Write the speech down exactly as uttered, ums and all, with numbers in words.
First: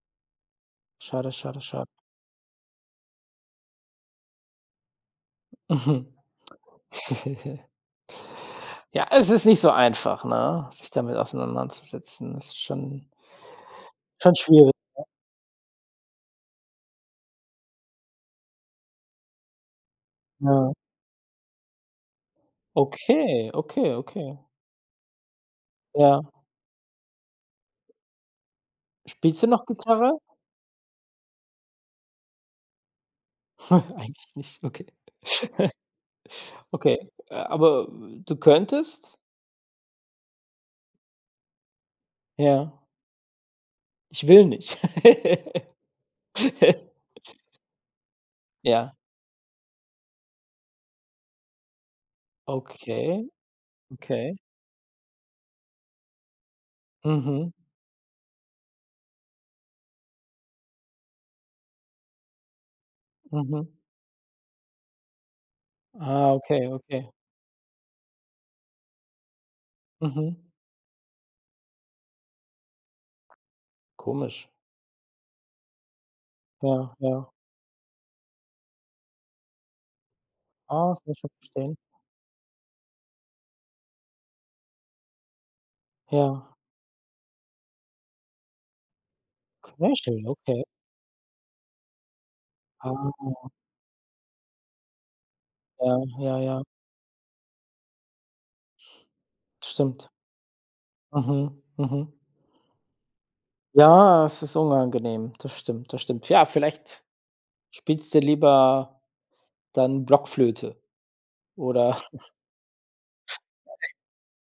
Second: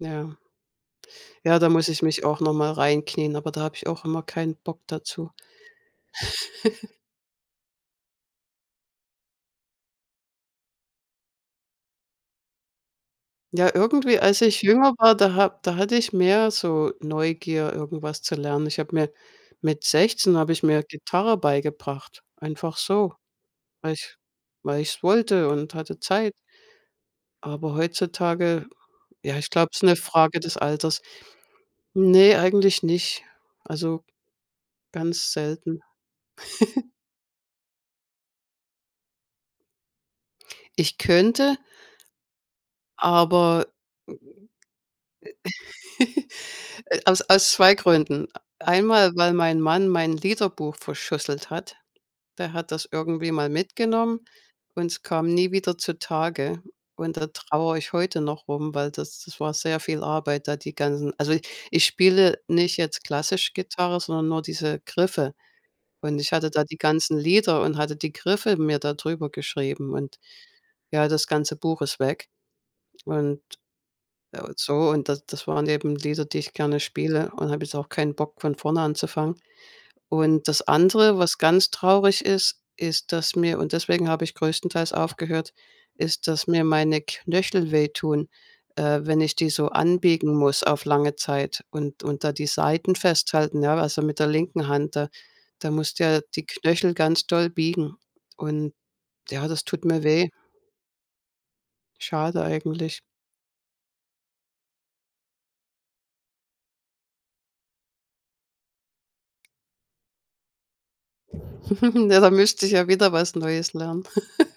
Ja. Schade, Ja, schade, da schade. muss ich mich auch noch mal reinknien, aber da habe ich auch immer keinen Bock dazu. Ja, es ist nicht so einfach, ne, sich damit auseinanderzusetzen? Ist schon Ja, irgendwie, schon als ich schwierig, jünger ja. war, da ha da hatte ich mehr so Neugier, irgendwas zu lernen. Ich habe mir mit sechzehn habe ich Ja. mir Gitarre beigebracht, einfach so, Okay, okay, weil ich okay. weil ich es wollte und hatte Ja. Zeit. Aber heutzutage, ja, Spielst du ich noch glaube, ist 'ne Gitarre? Frage des Alters. Ne, eigentlich nicht, also, Eigentlich nicht, okay. ganz selten. Okay, äh, aber du könntest? Ich könnte Ja. aber mhm. Ich will nicht. Äh, aus aus zwei Gründen: E Ja. Einmal, weil mein Mann mein Liederbuch verschusselt hat. Der hat das Okay, irgendwie mal mitgenommen okay. und es kam nie wieder zutage. Und da Mhm. trauere ich heute noch rum, weil das das war sehr viel Arbeit, da die ganzen also, ich spiele nicht jetzt klassisch Mhm. Gitarre, sondern nur diese Griffe. Und ich Ah, hatte da okay, die okay. ganzen Lieder und hatte die Griffe mir da drüber geschrieben und, Mhm. ja, das ganze Buch ist weg. Und Komisch. und so, und da das waren eben Lieder, die ich gerne Ja, ja. spiele und da habe ich auch keinen Bock, von vorne anzufangen. Und das Ah, wird andere, schon was ganz verstehen. traurig ist, ist, dass mir und deswegen habe ich größtenteils aufgehört, ist, Ja. dass mir meine Knöchel wehtun, äh, wenn ich die so [unintelligible] anbiegen muss okay. auf lange Zeit und und da die Seiten Ah. festhalten, ja, also, mit der linken Hand da. Da musst du Äh, ja ja, die ja. Knöchel ganz doll biegen und ja, das tut mir Stimmt. weh. Mhm, mhm. Schade eigentlich. Ja, es ist unangenehm, das stimmt, das stimmt. Ja, vielleicht spielst du lieber dann Blockflöte, oder Ja, da müsste ich ja wieder was Neues [unintelligible] lernen.